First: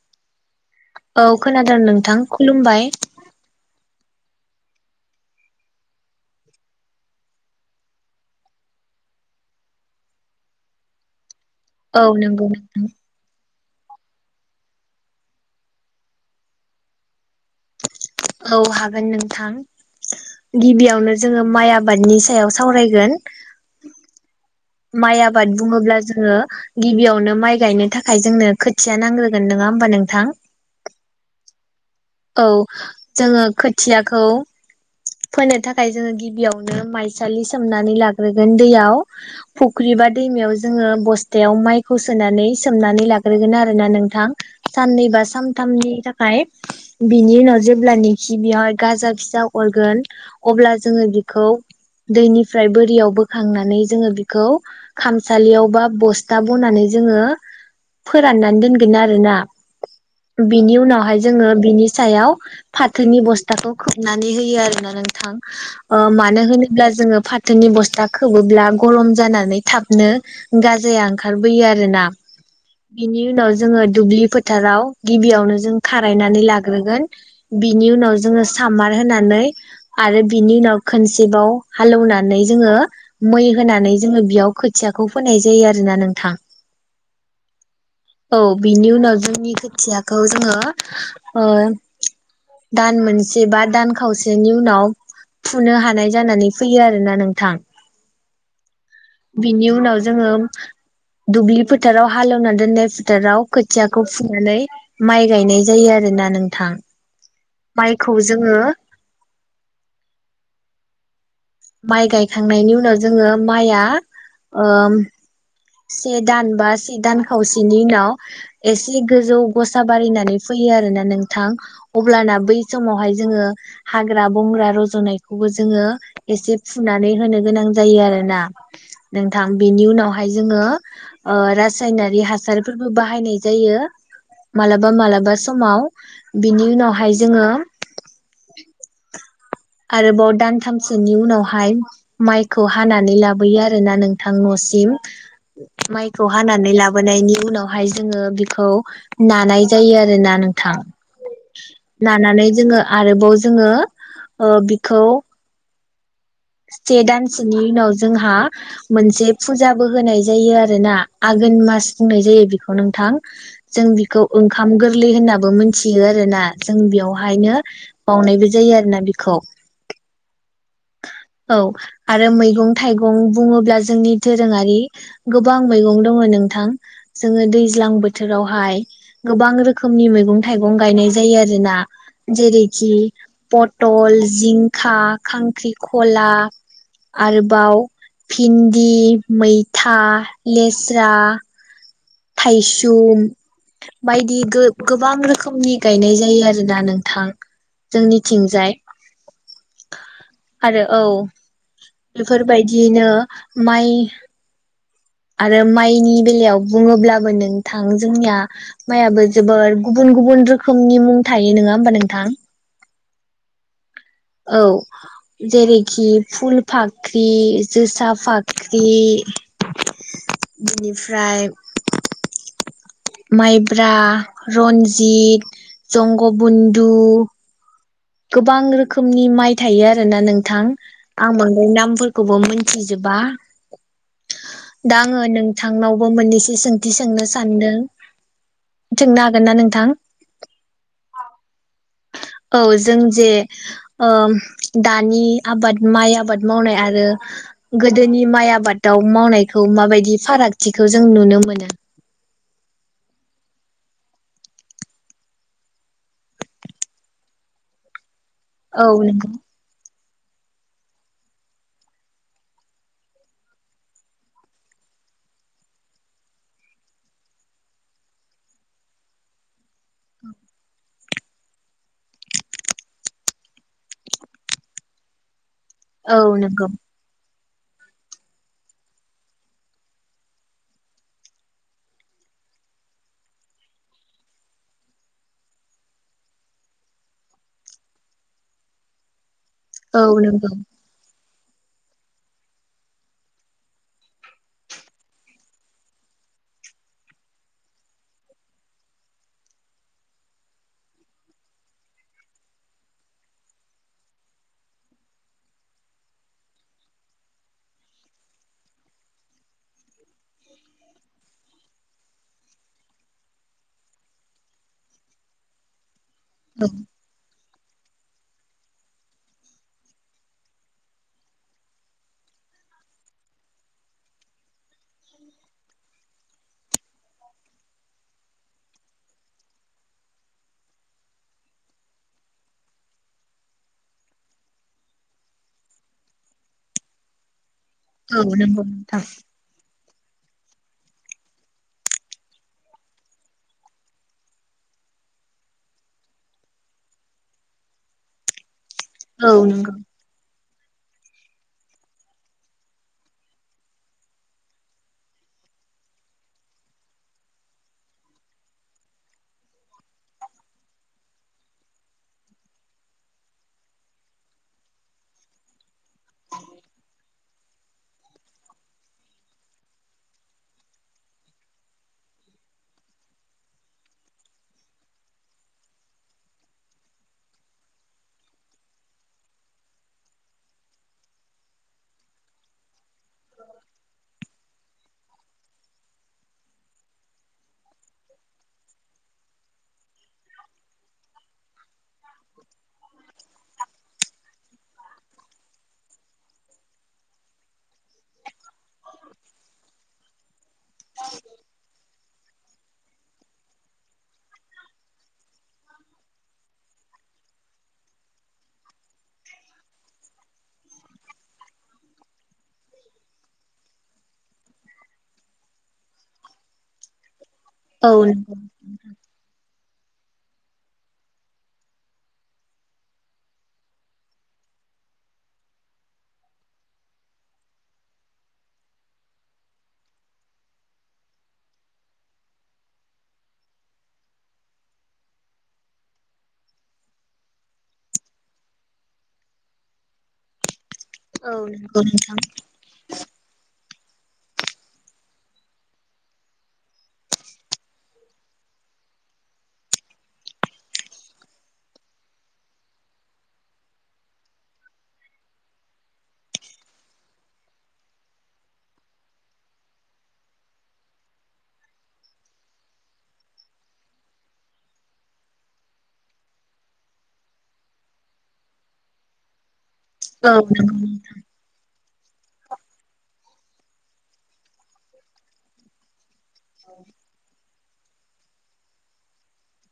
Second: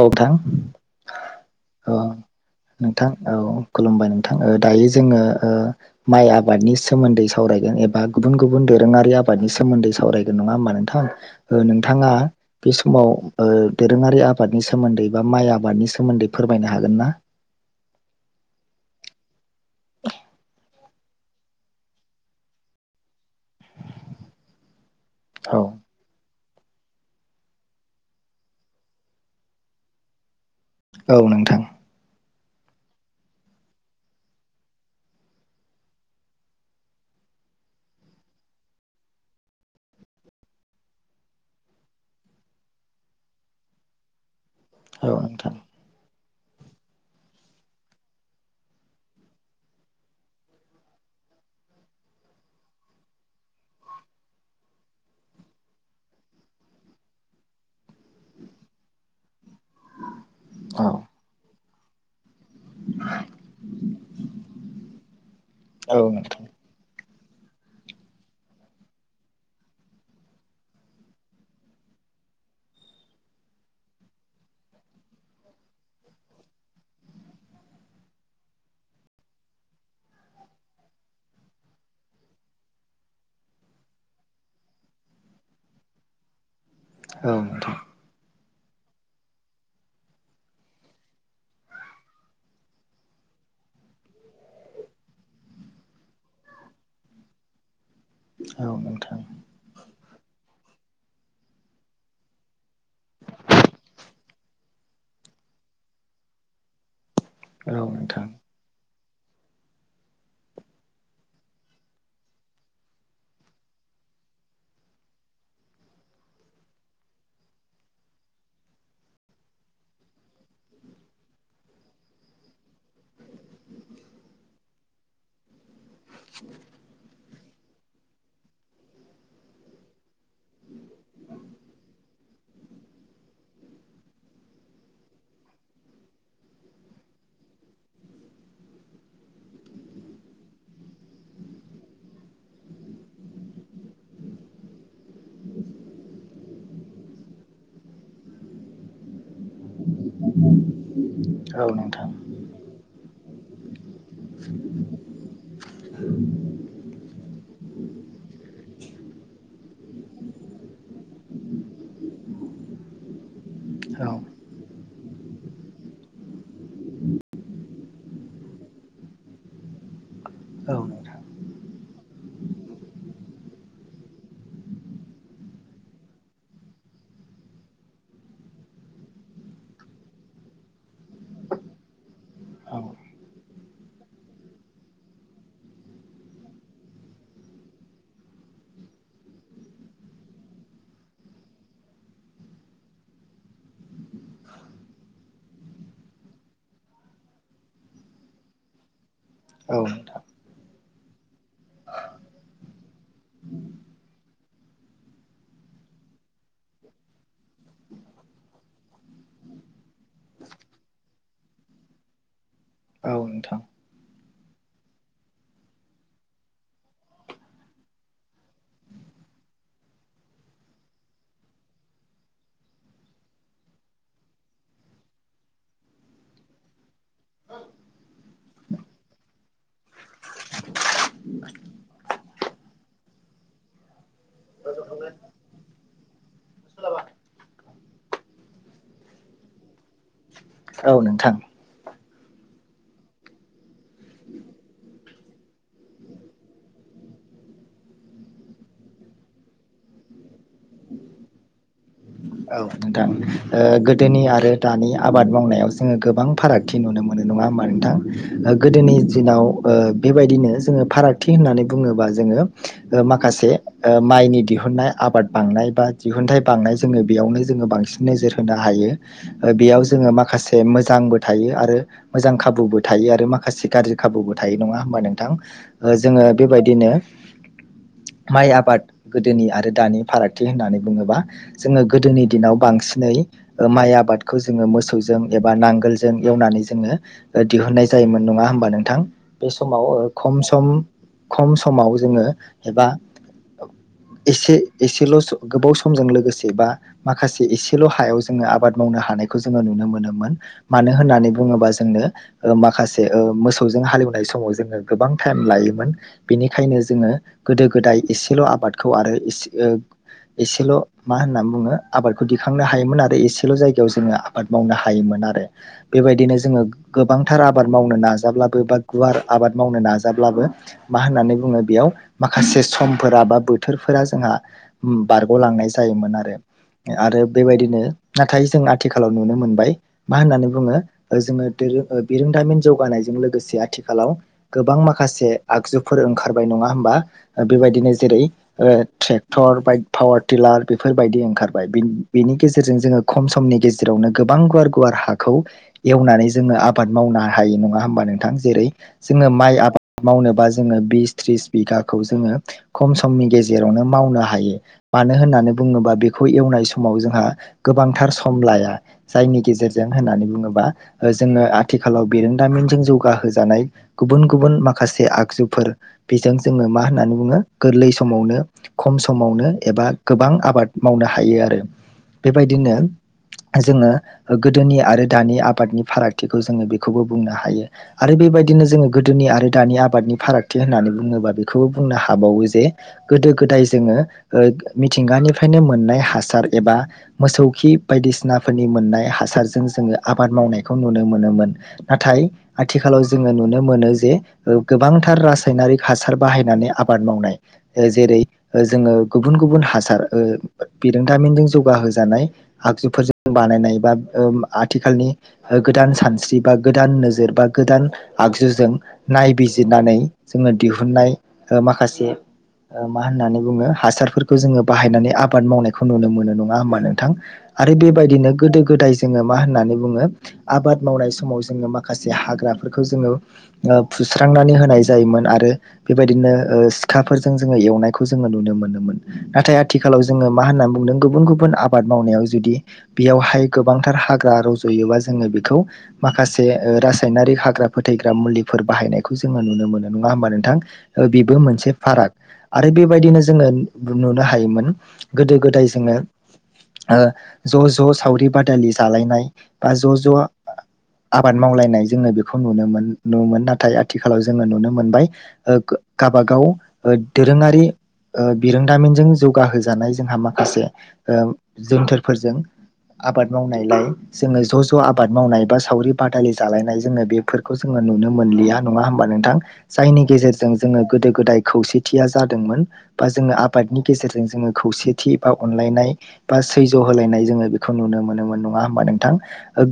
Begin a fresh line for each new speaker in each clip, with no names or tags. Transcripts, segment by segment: औ थां।
औ खोनादों नोंथां खुलुमबाय।
नोंथां औ खुलुमबाय नोंथां दायो जोङो ओ माइ आबादनि सोमोन्दै सावरायगोन एबा गुबुन गुबुन दोरोङारि आबादनि सोमोन्दै सावरायगोन नङा होमबा नोंथां? ओ
औ
नोंथाङा
नंगौ
बे
नोंथां
समाव ओ दोरोङारि आ आबादनि सोमोन्दै बा माइ आबादनि सोमोन्दै फोरमायनो हागोन ना?
औ हागोन नोंथां गिबियावनो जोङो माइ आबादनि सायाव सावरायगोन। माइ आबाद
औ
बुङोब्ला जोङो गिबियावनो माइ गायनो थाखाय जोंनो खोथिया नांग्रोगोन नङा होमबा नोंथां?
औ नोंथां।
औ जोङो खोथियाखौ फोनो थाखाय जोङो गिबियावनो माइसालि सोमनानै लाग्रोगोन दैयाव फुख्रि बा दैमायाव जोङो बस्थायाव माइखौ सोनानै सोमनानै लाग्रोगोन आरोना नोंथां। साननै
औ
बा
नोंथां
सानथामनि थाख माइ बिनि उनाव जेब्लानोखि बेयाव गाजा फिसा अरगोन अब्ला जोङो बिखौ दैनिफ्राय बोरियाव बोखांनानै जोङो बिखौ खामसालियाव बा बस्था बनानै जोङो फोराननानै दोनगोन आरोना। बिनि
औ
उनावहाय जोङो बिनि सायाव। फाथोनि बस्थाखौ खोबनानै होयो आरोना नोंथां
औ
ओ मानो
नोंथां
होनोब्ला जोङो फाथोनि बस्था खोबोब्ला गरम जानानै थाबनो गाजाया ओंखारबोयो आरोना बिनि उनाव जोङो दुब्लि फोथाराव गिबियावनो जों खारायनानै लाग ग्रोगोन बिनि उनाव जोङो सामार होनानै आरो बिनि उनाव खनसेबाव हालेवनानै जोङो मै होनानै जोङो बियाव खोथियाखौ फोनाय जायो आरो ना नोंथां।
औ नोंथां।
औ बिनि उनाव जोंनि खोथियाखौ जोङो ओ दान मोनसे बा दान खावसेनि उनाव फुनो हानाय जानानै फैयो आरोना नोंथां।
औ नोंथां
बिनि उनाव जोङो दुब्लि फोथाराव हालेवना दोननाय फोथाराव खोथियाखौ फुनानै माइ गायनाय जायो आ रोना नोंथां।
औ
माइखौ
नोंथां
जोङो माइ गायखांनायनि उनाव जोङो माइआ ओम से दान बा से दान खावसेनि उनाव एसे गोजौ गसा बारियनानै फैयो आरो ना नोंथां अब्लाना बै समावहाय जोङो हाग्रा-बंग्रा रज'नायखौबो जोङो एसे फुनानै होनो गोनां जायो आरोना नोंथां बेनि उनाव हायय जोङो ओ रायनारि हासारफोरबो बाहायनाय जायो मालाबा मालाबा समाव बिनि उनावहाय जोङो आरोबाव दानथामसोनि उनावहाय माइखौ हानानै लाबोयो आरो ना नोंथां न'सिम माइखौ हानानै लाबोनायनि उनावहाय जोङो बेखौ नानाय जायो आरो ना नोंथां।
औ नोंथां औ नोंथां
नानानै जोङो आरोबाव जोङो ओ बिखौ से दानसेनि उनाव जोंहा मोनसे फुजाबो होनाय जायो आरो ना आघोन मास बुंनाय जायो बेखौ नोंथां जों बेखौ ओंखाम गोरलै होननाबो मोनथियो आरोना जों बेयावहायनो बावनायबो जायो आरोना बेखौ । औ आरो मैगं थाइगं बुङोब्ला जोंनि दोरोङारि गोबां मैगं दङ नोंथां जोङो दैज्लां बोथोरावहाय गोबां रोखोमनि मैगं थाइगं गायनाय जायो आरोना
औ
जेरैखि पटल जिंखा खां ख्रिख'ला आरोबाव भिन्दि मैथा लेस्रा थायसुम बायदि गो-गोबां रोखोमनि गायनाय जायो आरोना नोंथां जोंनिथिंजाय।
औ नोंथां
आरो औ । बेफोरबायदियैनो माइ आरो माइनि बेलायाव बुङोब्लाबो नोंथां जोंनिया माइयाबो जोबोर गुबुन गुबुन रोखोमनि मुं थायो नङा होमबा नोंथां?
औ नोंथां।
औ जेरैखि फुल फाख्रि जोसा फाख्रि बिनिफ्राय माइब्रा रन्जित जंगबन्धु गोबां रोखोमनि माइ थायो आरोना नोंथां। आं बांद्राय नामफोर खौबो मिथिजोबा। दा आङो नोंथांनावबो मोननैसो सोंथि सोंनो सानदों। सोंनो हागोन ना नोंथां?
औ नोंथां।
औ जों जे ओ दानि आबाद माइ आबाद मावनाय आरो गोदोनि माइ आबादाव मावनायखौ माबायदि फारागथिखौ जों नुनो मोनो?
औ नोंथां ओ गोदोनि आरो दानि आबाद मावनायाव जोङो गोबां फारागथि नुनो मोनो नङा होमबा नोंथां? ओ
औ
गोदोनि
नंगौ
दिनाव ओ बेबायदिनो जोङो फारागथि होननानै बुङोबा जोङो ओ माखासे ओ माइनि दिहुननाय आबाद बांनाय बा दिहुनथाइ बांनाय जोङो बेयावनो जो बांसिन नोजोर होनो हायो ओ बेयाव जोङो माखासे मोजांबो थायो आरो मोजां खाबुबो थायो आरो माखासे गाज्रि खाबुबो थायो नङा होमबा नोंथां? ओ
औ
जोङो
नंगौ
बेबायदिनो माइ आबाद गोदोनि आरो दानि फारागथि होननानै बुङोबा जोङो गोदोनि दिनाव बांसिनै ओ माइ आबादखौ जोङो मोसौजों एबा नांगोलजों एवनानै जोङो दिहुनननाय जायोमोन नङा होमबा नोंथां? बे समाव
औ
खम
नंगौ
सम खम समाव जोङो एबा एसे एसेल' गोबाव समजों लोगोसे बा माखासे एसेल' हायाव जोङो आबाद मावनो हानायखौ जोङो नुनो मोनोमोन मानो होननानै बुङोबा जोंनो ओ माखासे ओ मोसौजों हालेवनाय समाव जोङो गोबां टाइम लायोमोन बेनिखायनो जोङो गोदो गोदाय एसेल' आबादखौ आरो इसे ओ एसेल' मा होननानै बुङो आबादखौ दिखांनो हायोमोन आरो एसेल' जायगायाव जोङो आबाद मावनो हायोमोन आरो। बेबायदिनो जोङो गोबांथार आबा आबाद मावनो नाजाब्लाबो बा गुवार आबाद मावनो नाजाब्लाबो मा होननानै बुङो बेयाव माखासे समफोरा बा बोथोरफोरा जोंहा बारग'लांनाय जायोमोन आरो । आरो बेबायदिनो नाथाय जों आथिखालाव नुनो मोनबाय मा होननानै बुङो जोङो दोर बिरोंदामिन जौगानायजों लोगोसे आथिखालाव गोबां माखासे आगजुफोर ओंखारबाय नङा होमबा? बेबायदिनो
औ
जेरै
नंगौ नोंथां
ट्रेक्टर बाइक पावार टिलार बेफोरबायदि ओंखारबाय बेनि गेजेरजों जोङो खम समनि गेजेरावनो गोबां गुवार गुवार हाखौ एवनानै जोङो आबाद मावनो हायो नङा होमबा नोंथां जेरै जोङो
औ
माइ
नंगौ
आबाद मावनोबा जों बिस थ्रिस बिगाखौ जोङो खम समनि गेजेरावनो मावनो हायो मानो होननानै बुङोबा बे खौ एवनाय समाव जोंहा गोबांथार सम लाया जायनि गेजेरजों होननानै बुङोबा जोङो आथिखालाव बेरोंदामिनजों जौगाहोजानाय गुबुन गुबुन माखासे आगजुफोर बेजों जोङो मा होननानै बुङो गोरलै समावनो खम समावनो एबा गोबां आबाद मावनो हायो आरो बेबायदिनो जोङो गोदोनि आरो दानि आबादनि फारागथिखौ जोङो बेखौबो बुंनो हायो आरो बेबायदिनो जोङो गोदोनि आरो दानि आबादनि फारागथि होननानै बुङोबा बेखौबो बुंनो हाबावो जे गोदो गोदाय जोङो मिथिंगानि फ्रायनो मोननाय हासार एबा मोसौ खि बायदिसिनाफोरनि मोननाय हासारजों जोङो आबाद मावनायखौ नुनो मोनोमोन नाथाय आथिखालाव जोङो नुनो मोनो जे गोबांथार रासायनारिक हासार बाहायनानै आबाद मावनाय जेरै जोङो गुबुन गुबुन हासार बिरोंदामिनजों जौगाहजानाय आगजुफोरजों बानायनाय बा आथिखालनि गोदान सानस्रि बा गोदान नोजोर बा गोदान आगजुजों नायबिजिरनानै जोङो दिहुनन्नाय माखासे मा होननानै बुङो हासारफोरखौ जोङो बाहायनानै आबाद मावनायखौ नुनो मोनो नङा होमबा नोंथां। आरो
औ
बेबायदिनो
नंगौ
गोदो गोदाय जोङो मा होननानै बुङो आबाद मावनाय समाव जोङो माखासे हाग्राफोरखौ जोङो फुस्रांनानै होनाय जायोमोन आरो बेबायदिनो सिखाफोरजों जोङो एवनायखौ जोङो नुनो मोनोमोन। नाथाय आथिखालाव जोङो मा होननानै बुंदों गुबुन गुबुन आबाद मावनायाव जुदि बेयावहाय गोबांथार हाग्रा रज'योबा जोङो बेखौ माखासे रासायनारिक हाग्रा फोथैग्रा मुलिफोर बाहायनायखौ जोङो नुनो मोनो नङा होमबा नोंथां। बेबो
औ
मोनसे
नंगौ
फाराग
नोंथां
आरो बेबायदिनो जोङो नुनो हायोमोन गोदो गोदाय जोङो ज' ज' सावरि बादालि जालायनाय बा ज' ज' आबाद मावलायनाय जोङो बेखौ नुनो नुोन नाथाय आथिखालाव जोङो नुनो मोनबाय गावाबागाव दोरोङारि बि दामिनजों जौगाह जानाय जोंहा माखासे जोनथोरफोरजों आबाद मावनायलाय जोङो ज' ज' आबाद मावनाय बा सावरि बादालि जालायनाय जोङो बेफोरखौ जोङो नुनो मोनलिया नङा होमबा नोंथां । जायनि
औ
गेजेरजों जोङो
नंगौ
गोदो गोदाय खौसेथिया जादोंमोन बा जोङो आबादनि गेजेरजों जोङो खौसेथि बा अनलायनाय बा सैज्य होलायनाय जोङो खौ नुनो मोनोमोन नङा होमबा नोंथां।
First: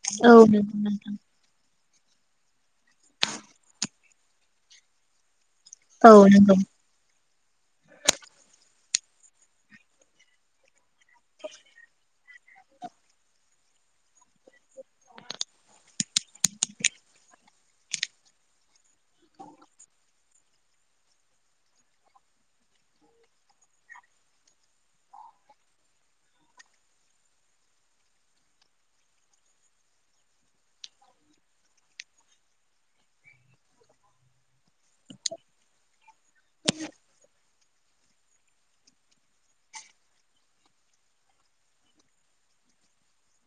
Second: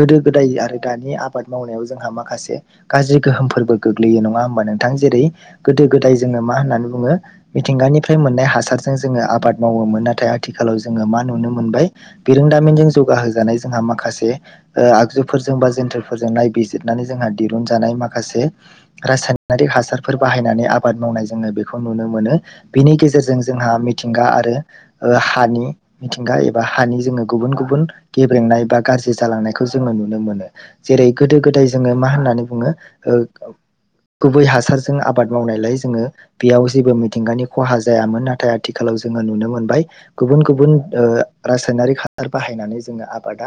गोदो
औ नंगौ औ
गोदाय आरो
नंगौ
दानि आबाद मावनायाव जोंहा माखासे गाज्रि गोहोमफोरबो गोग्लैयो नङा होमबा नोंथां जेरै गोदो गोदाय
औ
जोङो मा
नंगौ
होननानै बुङो मिथिंगानिफ्राय मोननाय हास हासारजों जोङो आबाद मावोमोन नाथाय आथिखालाव जोङो मा नुनो मोनबाय बिरोंदामिनजों जौगाहजानाय जोंहा माखासे आगजुफोरजों बा जेथोरफोरजों नायबिजिरनानै जोंहा दिरुनजानाय माखासे रासायनारिक हासारफोर बाहायनानै आबाद मावनाय जोङो बेखौ नुनो मोनो बेनि गेजेरजों जोंहा मिथिंगा आरो हानि मिथिंगा एबा हानि जोङो गुबुन गुबुन गेब्रेंनाय बबा गाज्रि जालांनायखौ जोङो नुनो मोनो जेरै गोदो गोदाय जोङो मा होननानै बुङो गुबै हासारजों आबाद मावनायलाय जोङो बेयाव जेबो मिथिंगानि खहा जायामोन नाथाय नाथाय आथिखालाव जोङो नुनो मोनबाय गुबुन गुबुन ओ रासायनारिक हासार बाहायनानै जोङो आबादा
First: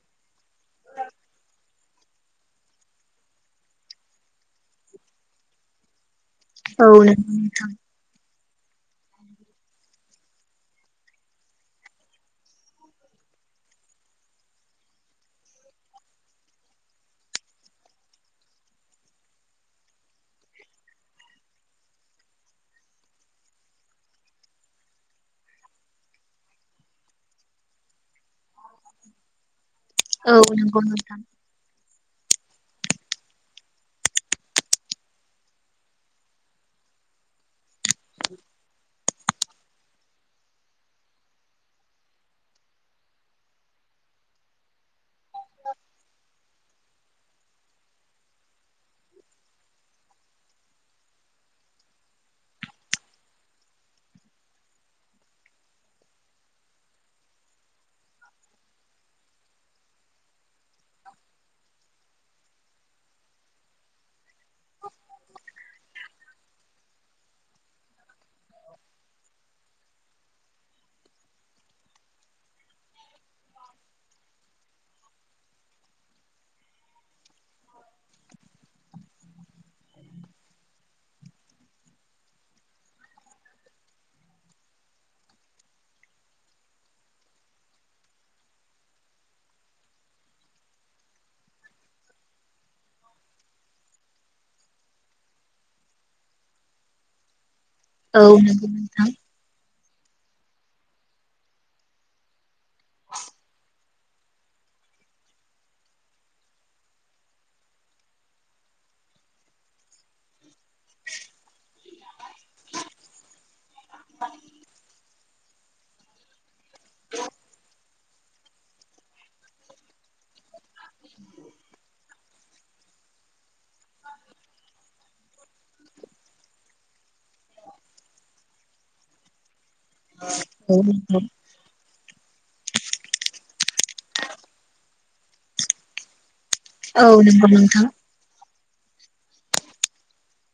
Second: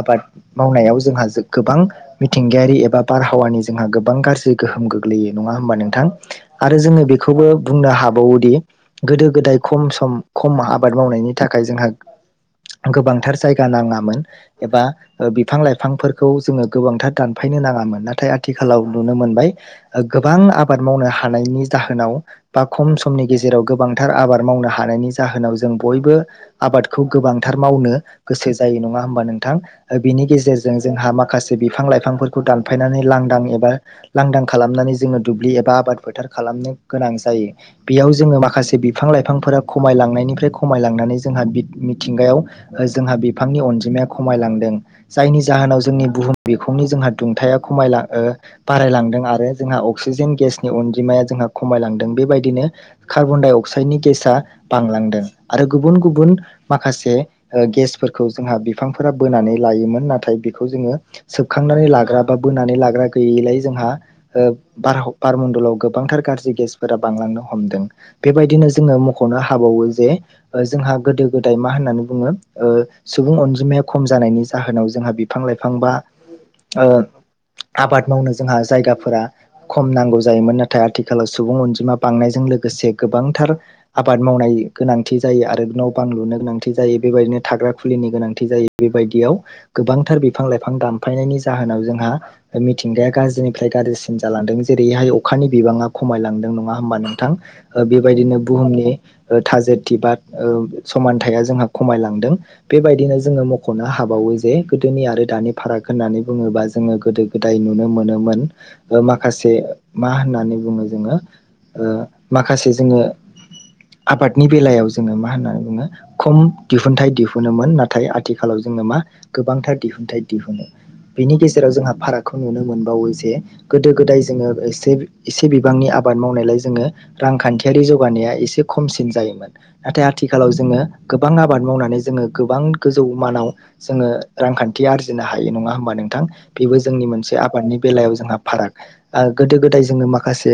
आबाद मावनायाव जोंहा गोबां मिथिंगायारि एबा बारहावानि जोंहा गोबां गाज्रि गोहोम गोग्लैयो नङा होमबा नोंथां। आरो
औ
जोङो बेखौबो बुंनो हाबावोदि गोदो गोदाय खम सम खम आबाद मावनायनि थाखाय जोंहा गोबांथार जायगा नाङामोन एबा बिफां लाइफांफोरखौ जोङो गोबांथार दानफायनो नाङामोन नाथाय आथिखालाव नुनो मोनबाय गोबां आबाद मावनो हानायनि जाहोनाव बा खम समनि गेजेराव गोबांथार आबाद मावनो हानायनि जाहोनाव बिनि गेजेरजों
नंगौ
जोंहा
नोंथां
माखासे बिफां लाइफांफोर खौ दानफायनानै लांदां एबा लांदां खालामनानै जोङो दुब्लि एबा आबाद फोथार खालामनो गोनां जायो बेयाव जोङो माखासे माखासे बिफां लाइफांफोरा खमायलांनायनिफ्राय खमायलांनानै जोंहा मिथिंगायाव जोंहा बिफांनि अनजिमाया खमायलांदों। जायनि जाहोनाव जोंनि बुहुम बेखौनि जोंहा दुंथाया खमायां बारायलांदों आरो जोंहा अक्सिजेन गेसनि अनजिमाया जोंहा खमायलांदों बेबायदिनो कार्बन दाइ अक्साइडनि गेसा बांलांदों आरो गुबुन गुबुन माखासे गेसफोरखौ जोंहा बिफांफोरा बोनानै लायोमोन नाथाय बेखौ जोङो सोबखांनानै लाग्रा बा बोनानै लाग्रा गैयैलाय जोंहा बार बारमडलाव गोबांथार गाज्रि गेसफोरा बांलांनो हमदों। बेबायदिनो जोङो मख'नो हाबावो जे जोंहा गोदो गोदाय मा होननानै बुङो सुबुं अनजिमाया खम जानायनि जाहोनाव जोंहा बिफां लाइफां बा आबाद मावनो जोंहा जायगाफोरा खम नांगौ जायोमोन नाथाय आथिखालाव सुबुं अनजिमा बांनायजों लोगोसे गोबांथार आबाद मावनाय गोनांथि जायो आरो न' बां लुनो गोनांथि जायो बेबायदिनो थाग्रा खुलिनि गोनांथि जायो बेबायदियाव गोबांथार बिफां लाइफां दानफायनायनि जाहोनाव जोंहा मिथिंगाया गाज्रिनिफ्राय गाज्रिसिन जालांदों जेरैहाय अखानि बिबाङा खमायलांदों नङा होमबा नोंथां।
औ
बेबायदिनो
नंगौ
बुहुमनि
नोंथां
थाजेद थि बा समानथाया जोंहा खमायलांदों बेबायदिनो जोङो मख'नो हाबावो जे गोदोनि आरो दानि फाराग होननानै बुङोबा जोङो गोदो गोदाय नुनो मोनोमोन माखासे मा होननानै बुङो जोङो। माखासे जोङो आबादनि बेलायाव जोङो मा होननानै बुङो खम दिहुनथाइ दिहुनोमोन नाथाय आथिखालाव जोङो मा गोबांथार दिहुनथाइ दिहुनो बेनि गेजेराव जोंहा फारागखौ नुनो मोनबावो जे गोदो गोदाय जोङो एसे एसे बिबांनि आबाद मावनायलाय जोङो। रांखान्थियारि जौगानाया एसे खमसिन जायोमोन नाथाय आथिखालाव
औ
जोङो गोबां आबाद मावनानै जोङो गोबां गोजौ मानाव जोङो रांखान्थि आरजिनो हायो नङा होमबा नोंथां? बेबो जोंनि मोनसे
नंगौ
आबादनि
नोंथां
बेलायाव जोंहा फाराग। ओ गोदो गोदाय जोङो माखासे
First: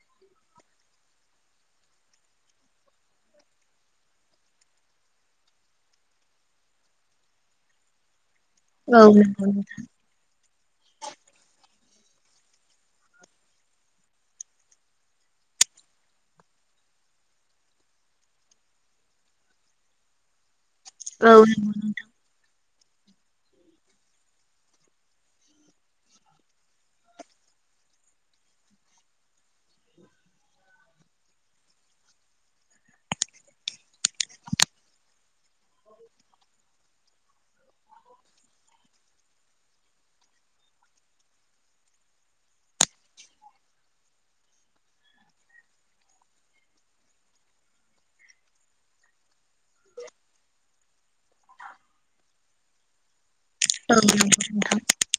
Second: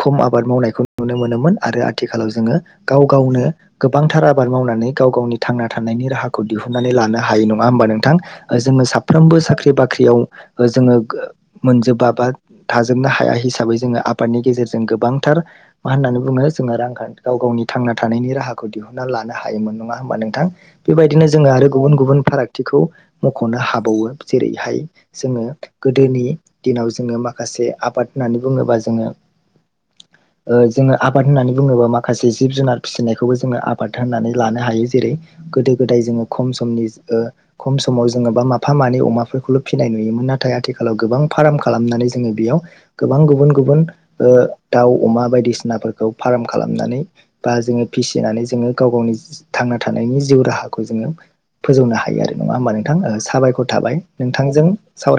खम आबाद मावनायखौ नुनो मोनोमोन आरो आथिखालाव जोङो गाव गावनो गोबांथार आबाद मावनानै गाव गावनि थांना थानायनि राहाखौ दिहुननानै लानो हायो नङा होमबा नोंथां? ओ जोङो साफ्रोमबो
औ नंगौ
साख्रि बाख्रियाव जोङो गो मोनजोब बाबा थाजोबनो हाया हिसाबै जोङो आबादनि गेजेरजों गोबां थार मा होननानै बुङो जोङो रांखान्थि गाव गावनि थांना थानायनि राहाखौ दिहुनना लानो हायोमोन नङा होमबा नोंथां? बेबायदिनो
औ
जोङो आरो गुबुन गुबुन फाराग खाथिखौ मख'नो हाबावो जेरैहाय जोङो गोदोनि दिनाव जोङो माखासे आबाद होननानै बुङोबा जोङो जोङो आबाद होननानै बुङोबा माखासे जिब जुनार फिसिनायखौबो जोङो आबाद होननानै लानो हायो जेरै गोदो गोदाय जोङो खम समनि खम समाव जोङो बा माफा मानै अमाफोरखौल' फिसिनाय नुयोमोन नाथाय आथिखालाव गोबां फार्म खालामनानै जोङो बेयाव गोबां गुबुन गुबुन दाउ अमा बायदिसिनाफोरखौ फार्म खालामनानै बा जोङो फिसिनानै जोङो गाव गावनि थांना थानायनि जिउ राहाखौ जोङो फोजौनो हायो आरो नङा होमबा नोंथां साबायखर। थाबाय
औ नंगौ
नोंथांजों
नोंथां
सावराय